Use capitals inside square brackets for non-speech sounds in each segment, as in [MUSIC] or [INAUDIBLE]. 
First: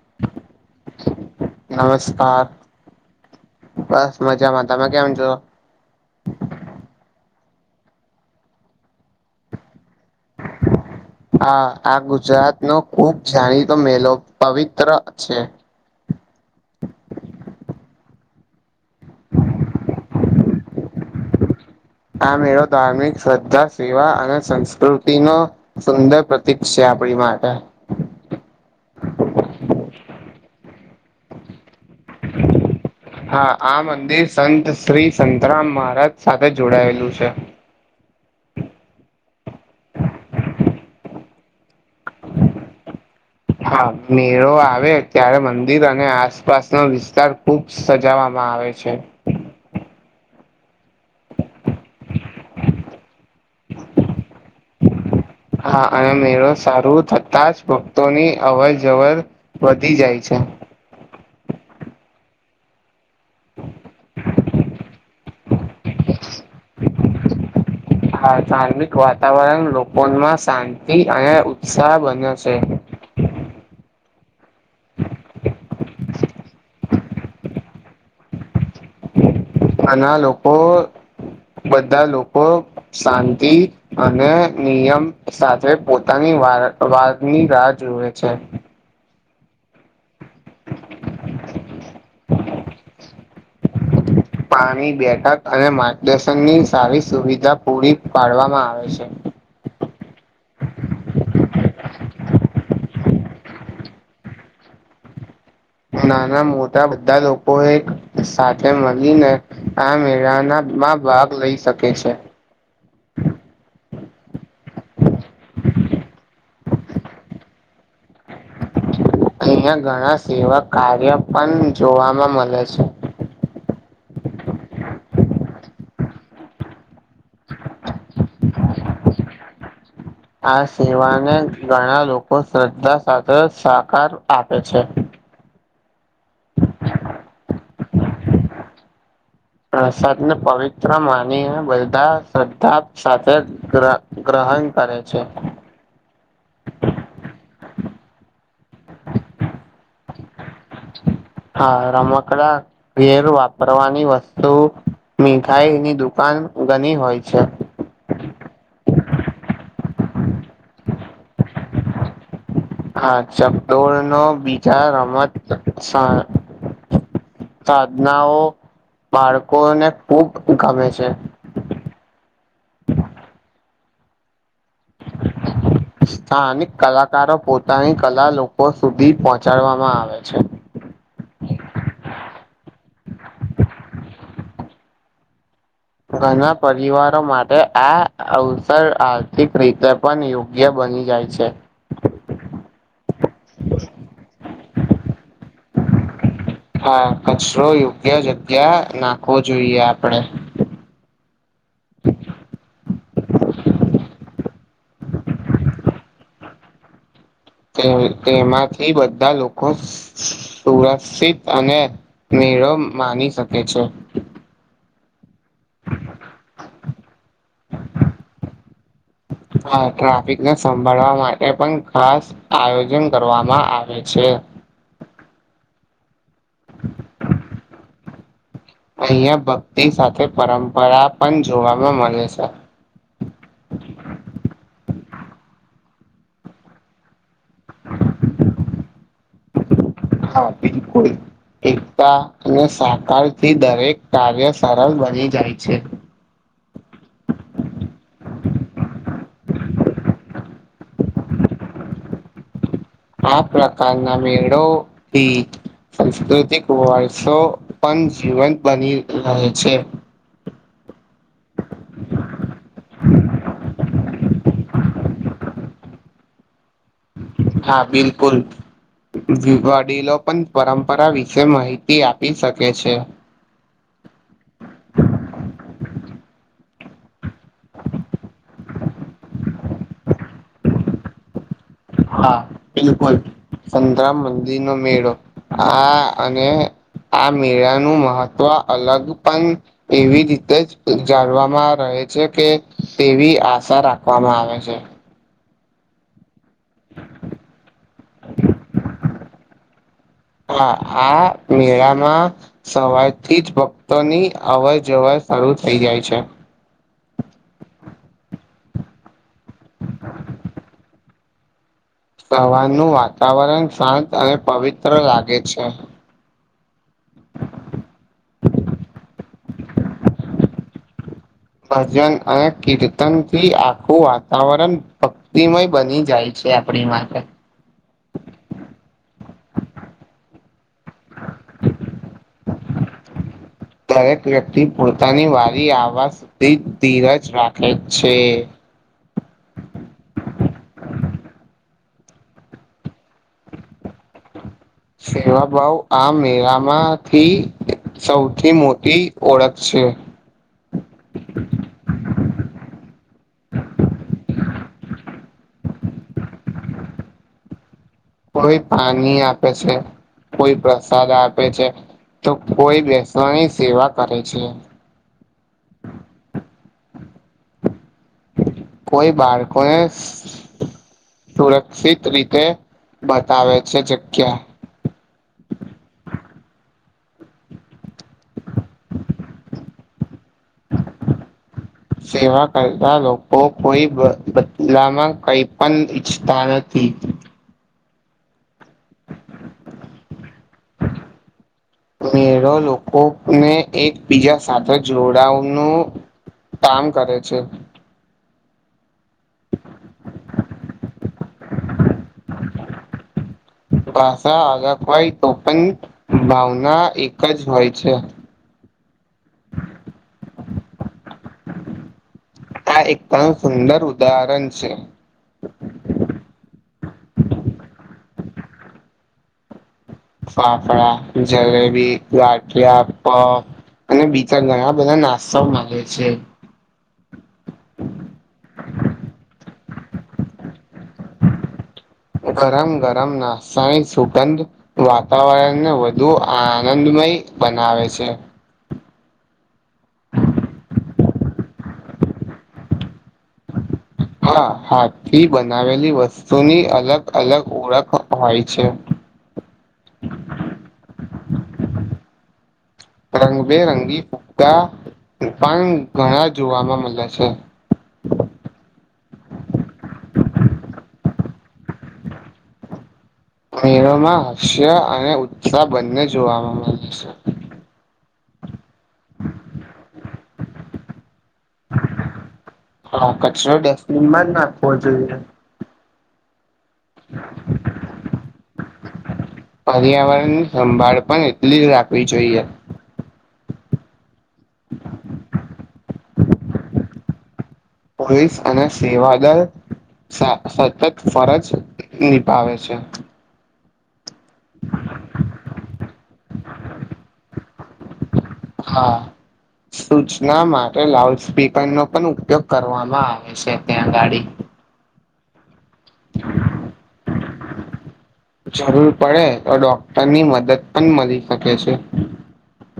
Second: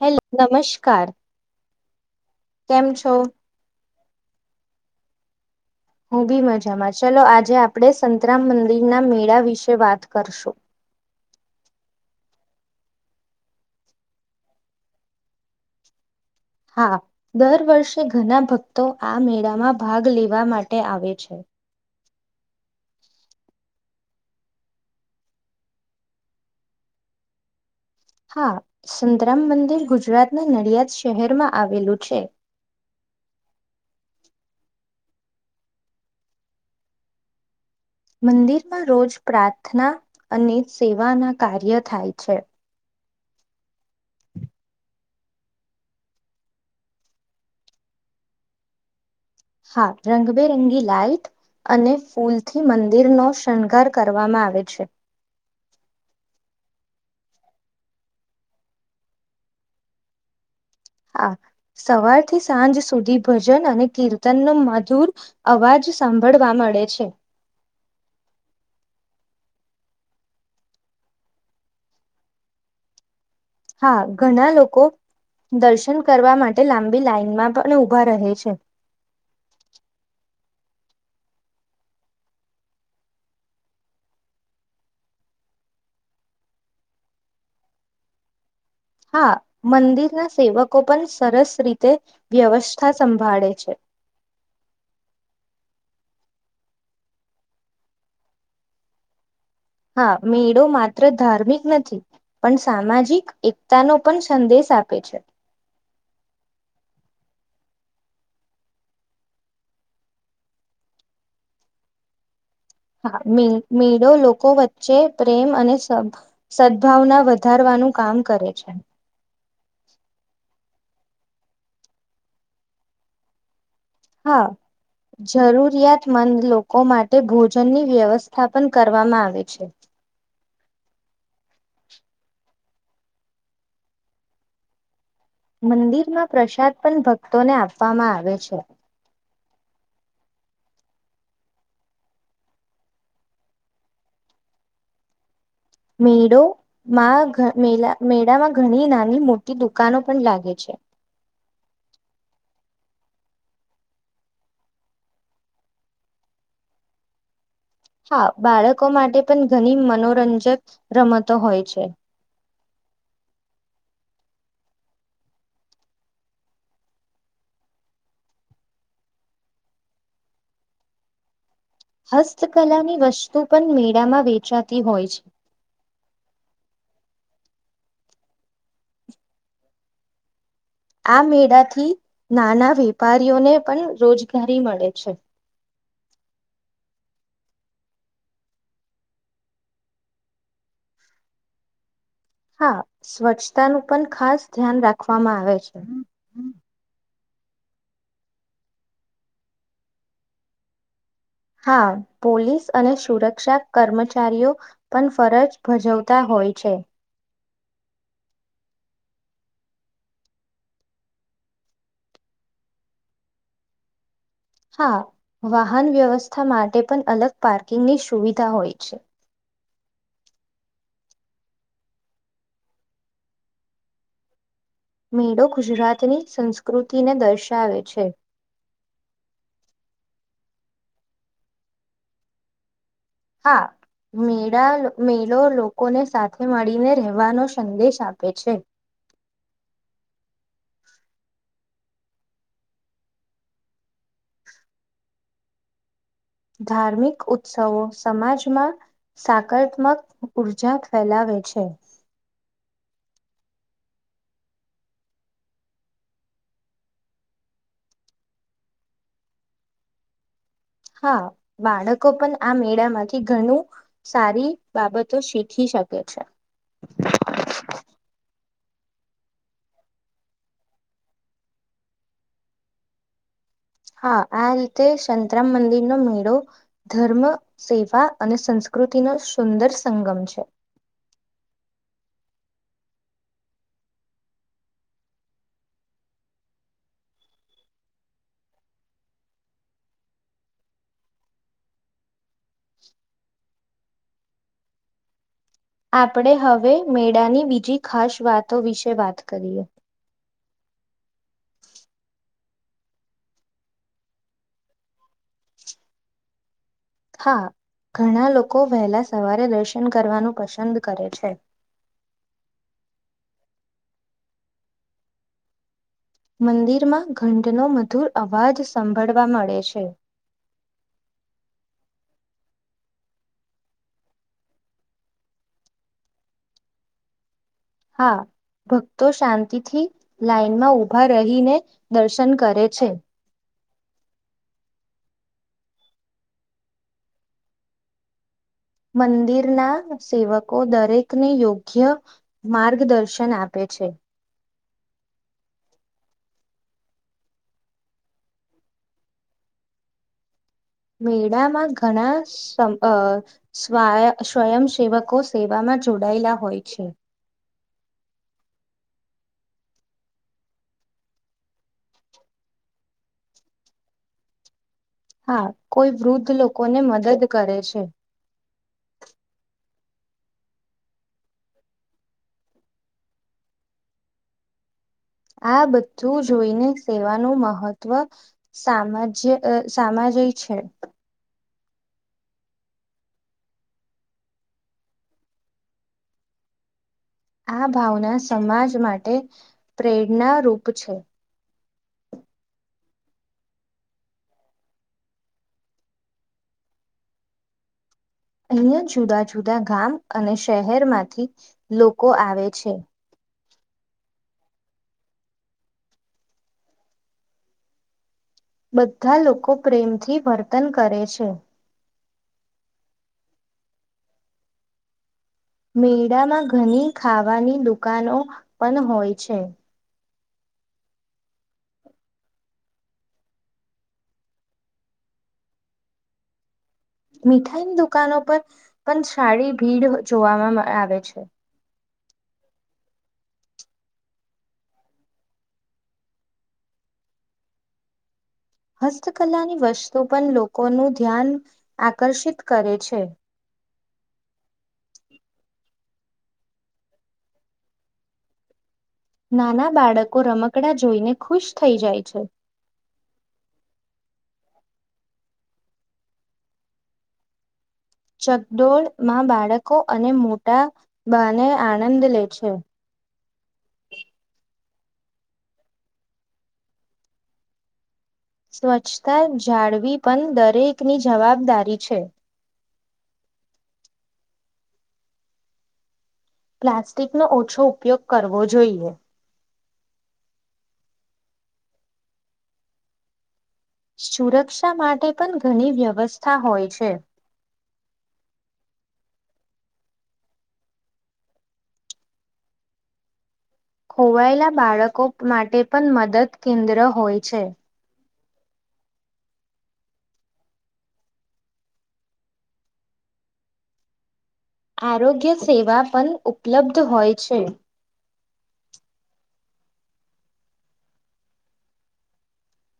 Hello નમસ્ નમસ્કાર. કેમ છો. બસ મજામાં તમે કેમ છો. હું બી મજામાં ચલો આજે આપણે સંતરામ મંદિરના મેળા વિશે વાત કરશું. હા આ ગુજરાત નો ખુબ જાણીતો મેલો પવિત્ર છે. હા દર વર્ષે ઘણા ભક્તો આ મેળામાં ભાગ લેવા માટે આવે છે. આ મેળો ધાર્મિક શ્રદ્ધા સેવા અને સંસ્કૃતિનો સુંદર પ્રતીક છે આપડી માટે. હા સંતરામ મંદિર ગુજરાતના નડિયાદ શહેરમાં આવેલું છે. હા આ મંદિર સંત શ્રી સંતરામ મહારાજ સાથે જોડાયેલું છે. મંદિરમાં રોજ પ્રાર્થના અને સેવાના કાર્ય થાય છે. [INAUDIBLE] હા મેળો આવે ત્યારે મંદિર અને આસપાસ ન વિસ્તાર ખૂબ સજવામાં આવે છે. હા રંગબેરંગી લાઇટ અને ફૂલથી મંદિરનો શણગાર કરવામાં આવે છે. હા અને મેળો સારું થતા જ ભક્તોની અવર જવર વધી જાય છે. હા સવારથી સાંજ સુધી ભજન અને કીર્તન ન મધુર અવાજ સાંભળવા મળે છે. હા ધાર્મિક વાતાવરણ લોકોમાં શાંતિ અને ઉત્સાહ બન્યો છે. હા ઘણા લોકો દર્શન કરવા માટે લાંબી લાાઈનમાં પણ ઊભા રહે છે. અને ઘના લોકો બધા લોકો શાંતિ અને નિયમ સાથે પોતાની વારવારની રાહ જોુએ છે. હા મંદિરના સેવકો પણ સરસ રીતે વ્યવસ્થા સંભાળે છે. [INAUDIBLE] પાણી બેઠક અને માર્ગદર્શન ની સારી સુવિધા પૂરી પાડવામાં આવે છે. હા મેળો માત્ર ધાર્મિક નથી. પણ સામાજિક એકતા નો પણ સંદેશ આપે છે. નાના મોટા બધા લોકોએ સાથે મળીને આ મેળાના માં ભાગ લઈ શકે છે. હા મે મેળો લોકો વચ્ચે પ્રેમ અને સબ સદ્દભાવના વધારવાનું કામ કરે છે. અહિયાં ઘણા સેવા કાર્ય પણ જોવાવામાં મળે છે. હા જરૂરિયાતમંદ લોકો માટે ભોજનની વ્યવસ્થા પણ કરવામાં આવે છે આ સેવાને ઘણા લોકો શ્રદ્ધા સાથે સકાર આપે છે. મંદિરમાં પ્રસાદ પણ ભક્તોને આપવામાં આવે છે. પ્રસાદ ને પવિત્ર માનીને બધા શ્રદ્ધા સાથે ગહ ગ્રહણ કરે છે. મેળો માં મેળા મેળામાં ઘણી નાની મોટી દુકાનો પણ લાગે છે. હા રમકડા ઘેરો વાપરવાની વસ્તુ મીઠાઈની દુકાન ઘણી હોય છે. હા બાળકો માટે પણ ઘણી મનોરંજક રમતો હોય છે. હા ચકદોળ નો બીજા રમત સા સાધનાઓ બાળકોને ખુબ ગમે છે. હસ્તકલાની વસ્તુ પણ મેળામાં વેચાતી હોય છે. સ્થાનિક કલાકારો પોતાની કલા લોકો સુધી પહોચાડવામાં આવે છે. આ મેળાથી નાના વેપારીઓને પણ રોજગારી મળે છે. ઘણા પરિવારો માટે આ અવસર આર્થિક રીતે પણ યોગ્ય બની જાય છે. હા સ્વચ્છતા નું પણ ખાસ ધ્યાન રાખવામાં આવે છે. હા કચરો યોગ્ય જગ્યા નાખવો જોઈએ આપડે. હા પોલીસ અને સુરત રક્ષા કર્મચારીઓ પણ ફરજ ભજવતા હોય છે. તે તેમાંથી બધા લોકો સુ રક્ષિત અને મેળો માની શકે છે. હા વાહન વ્યવસ્થા માટે પણ અલગ પાર્કિંગની સુવિધા હોય છે. હા ટ્રાફિકને સંભાળવા માટે પણ ખાસ આયોજન કરવામાં આવે છે. મેળો ગુજરાત ની સંસ્કૃતિને દર્શાવે છે. અહિયાં ભક્તિ સાથે પરંપરા પણ જોવાવામાં મળે છે. હા. મેળા મેળો લોકોને સાથે મળીને રહેવાનો સંદેશ આપે છે. હા બિલકુલ. એકતા અને સહકારથી દરેક કાર્ય સરળ બની જાય છે. ધાર્મિક ઉત્સવો સમાજમાં સાકારત્મક ઉર્જા ફેલાવે છે. આ પ્રકારના મેળો થી સાંસ્કૃતિક વર્ષ પણ જીવંત બની રહે છે. હા બાળકો પણ આ મેળામાંથી ઘણું સારી બાબતો શીખી શકે છે. હા બિલકુલ. વડીલો પણ પરંપરા વિશે માહિતી આપી શકે છે. હા આ રીતે સંતરામ મંદિરનો મેળો ધર્મ સેવા અને સંસ કૃતિ નો સુંદર સંગમ છે. હા બિલકુલ સંતરામ મંદિર નો મેળો આ અને આ મેળાનું મહત્વ અલગ પણ એવી રીતે જ જાણવામાં રહે છે કે તેવી આશા રાખવામાં આવે છે. આપણે હવે મેળાની બીજી ખાસ વાતો વિશે વાત કરીએ. હા આ મેળામાં સવારથી જ ભક્તોની અવર જવર શરૂુ થઇ જાય છે. હા ઘણા લોકો વહેલા સવારે દર્શન કરવાનું પસંદ કરે છે. સવારનું વાતાવરણ શાંત અને પવિત્ર લાગે છે. મંદિરમાં ઘંટનો મધુર અવાજ સાંભળવા મળે છે. ભજન અને કીર્તન થી આખું વાતાવરણ [UNINTELLIGIBLE] ધિમય બની જાય છે આપડી માટે. હા ભક્તો શાંતિથી લાઈનમાં ઉભા રહીને દર્શન કરે છે. દરેક વ્યક્તિ પોતાની વારી આવાજ સુધી ધીરજ રાખે છે. મંદિર ના સેવકો દરેકને યોગ્ય માર્ગદર્શન આપે છે. સેવાભાવ આ મેળામાંથી સૌથી મોટી ઓળખ છે. મેળામાં ઘણા સમ અ સ્ય સ્વયંસેવકો સેવામાં જોડાયેલા હોય છે. કોઈ પાણી આપે છે. કોઈ પ્રસાદ આપે છે તો કોઈ બેસવાની સેવા કરે છે. હા કોઈ વૃદ્ધ લોકો ને મદદ કરે છે કોઈ બાળકોને સુરક્ષિત રીતે બતાવે છે જગ્યા. આ બધું જોઈને સેવાનું મહત્વ સામાજ સામાજિક છે. [INAUDIBLE] સેવા કરતા લોકો કોઈ બદલામાં કઈ પણ ઈચ્છતા નથી. આ ભાવના સમાજ માટે પ્રેરણારૂપ છે. મેળો લોકોને એકબીજા સાથે જોડાનું. કામ કરે છે. અહિયાં જુદા જુદા ગામ અને શહેર માંથી લોકો આવે છે. ભાષા અલગ હોય તો પણ ભાવના એક જ હોય છે. બધા લોકો પ્રેમથી વર્તન કરે છે. આ એકદમ સુંદર ઉદાહરણ છે. મેળામાં ઘણી ખાવાની દુકાનો પણ હોય છે. ફાફડાા જલેબી ગાઠિયા પફ અને બીજા ઘણા બધા નાસ્તા માડે છે. મીઠાઈની દુકાનો પર પણ સારી ભીડ જોવામાં આવે છે. ગરમ ગરમ નાસ્તા સુગંધ વાતાવરણને વધુ આનંદમય બનાવે છે. હસ્તકલાની વસ્તુ પણ લોકોનું ધ્યાન આકર્ષિત કરે છે. હા હાથ થી બનાવેલી વસ્તુની અલગ અલગ ઓળખ હોય છે. નાના બાળકો રમકડા જોઈને ખુશ થઈ જાય છે. રંગબેરંગી ફા પણ ઘણા જોવાવામાં મળે છે. ચકડોળ માં બાળકો અને મોટા બાને આનંદ લે છે. મેળોમાં હાસ્ય અને ઉત્સાહ બંને જોવાવામાં મળે છે. સ્વચ્છતા જાળવી પણ દરેકની જવાબદારી છે હા કચરો ડેફનમાં જ નાખો જોઈએ પ્લાસ્ટિક નો ઓછો ઉપયોગ કરવો જોઈએ. પર્યાવરણની સંભાળ પણ એટલી જ રાખવી જોઈએ. સુરક્ષા માટે પણ ઘણી વ્યવસ્થા હોય છે. પોલીસ અને સેવાદળ સતત ફરજ નિભાવે છે. ખોવાયેલા બાળકો માટે પણ મદદ કેન્દ્ર હોય છે. હા. સૂચના માટે લાઉડ સ્પીકર નો પણ ઉપયોગ કરવામાં આવે છે ત્યાંગાડી આરોગ્ય સેવા પણ ઉપલબ્ધ હોય છે. જરૂર પડે તો ડોક્ટરની મદદ પણ મળી શકે છે.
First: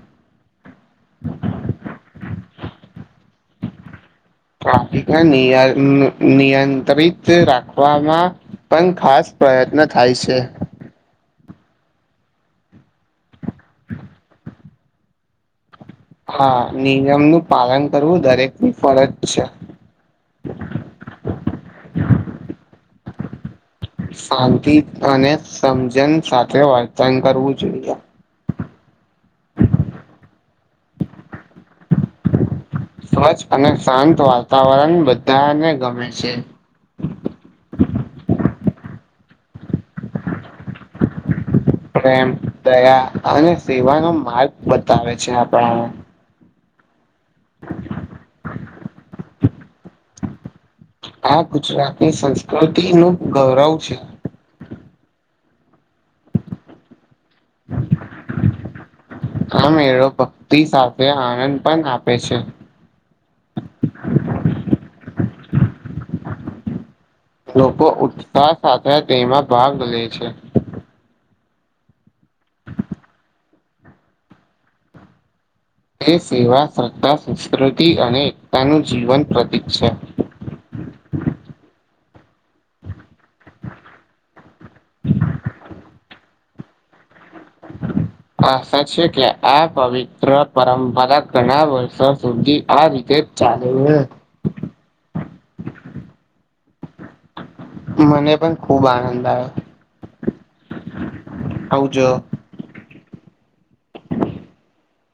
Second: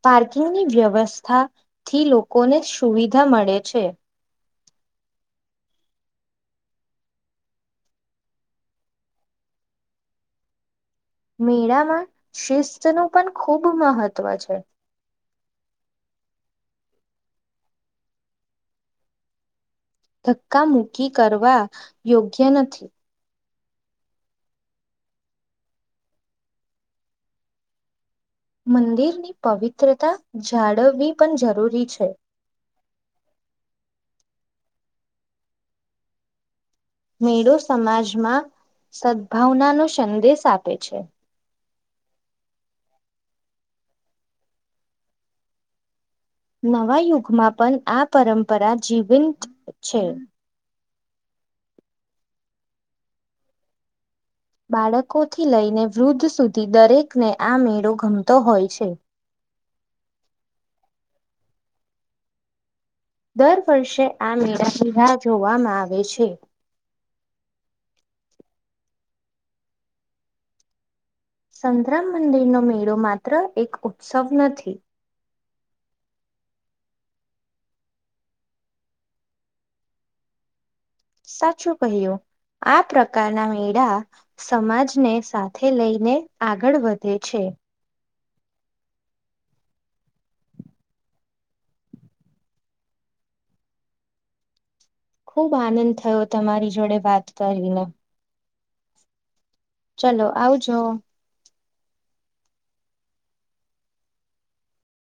પાર્કિંગની વ્યવસ્થા થી લોકોને સુવિધા મળે છે. ટ્રાફિકના નિયા નિ નિયંત્રિત રાખવામાં પન ખાસ પયત્ન થાય છે. મેળામાં શિસ્ત નું પણ ખૂબ મહત્ત્વ છે. હા, નિયમ નું પાલન કરવું દરેકની ફરજ છે. ધક્કા મૂક્કી કરવા યોગ્ય નથી. સાંતિ અને સમજન સાથે વર્તન કરવું જોઈએ. મંદિરની પવિત્રતા જાળવવી પણ જરૂરી છે. સ્વચ્છ અને શાંત વાતાવરણ બધાઆને ગમે છે. મેળો સમાજમાં સદભાવના નો સંદેશ આપે છે. પ્રેમ, દયા અને સેવાનો માર્ગ બતાવે છે આપણાને. નવા યુગમાં પન આ પરંપરા જીવંત છે. આ ગુજરાતની સંસ્કૃતિ નું ગવરવ છે. બાળકોથી લઈને વૃદ્ધ સુધી દરેકને આ મેળો ગમતો હોય છે. આ મેળો ભક્તિ સાથે આનંદ પન આપે છે. દર વર્ષે આ મેળાની રાહ જોવામાં આવે છે. લોકો ઉત્સાહ સાથે તેમાં ભાગ લે છે. સંતરમ મંદિરનો મેળો માત્ર એક ઉત્સવ નથી. તે સેવા, શ્રદ્ધા, સંસ્કૃતિ અને એકતાનું જીવન પ્રતીક છે. સાચું કહ્યું, આ પ્રકારના મેળા સમાજને સાથે લઈને આગળ વધે છે. આશા છે કે, આ પવિત્ર પરંપરા ઘણા વર્ષો સુધી આ રીતે ચાલ અવે. ખુબ આનંદ થયો તમારી જોડે વાત કરીને. મને પન ખુબ આનંદ આયો. ચલો, આવજો. આવજો.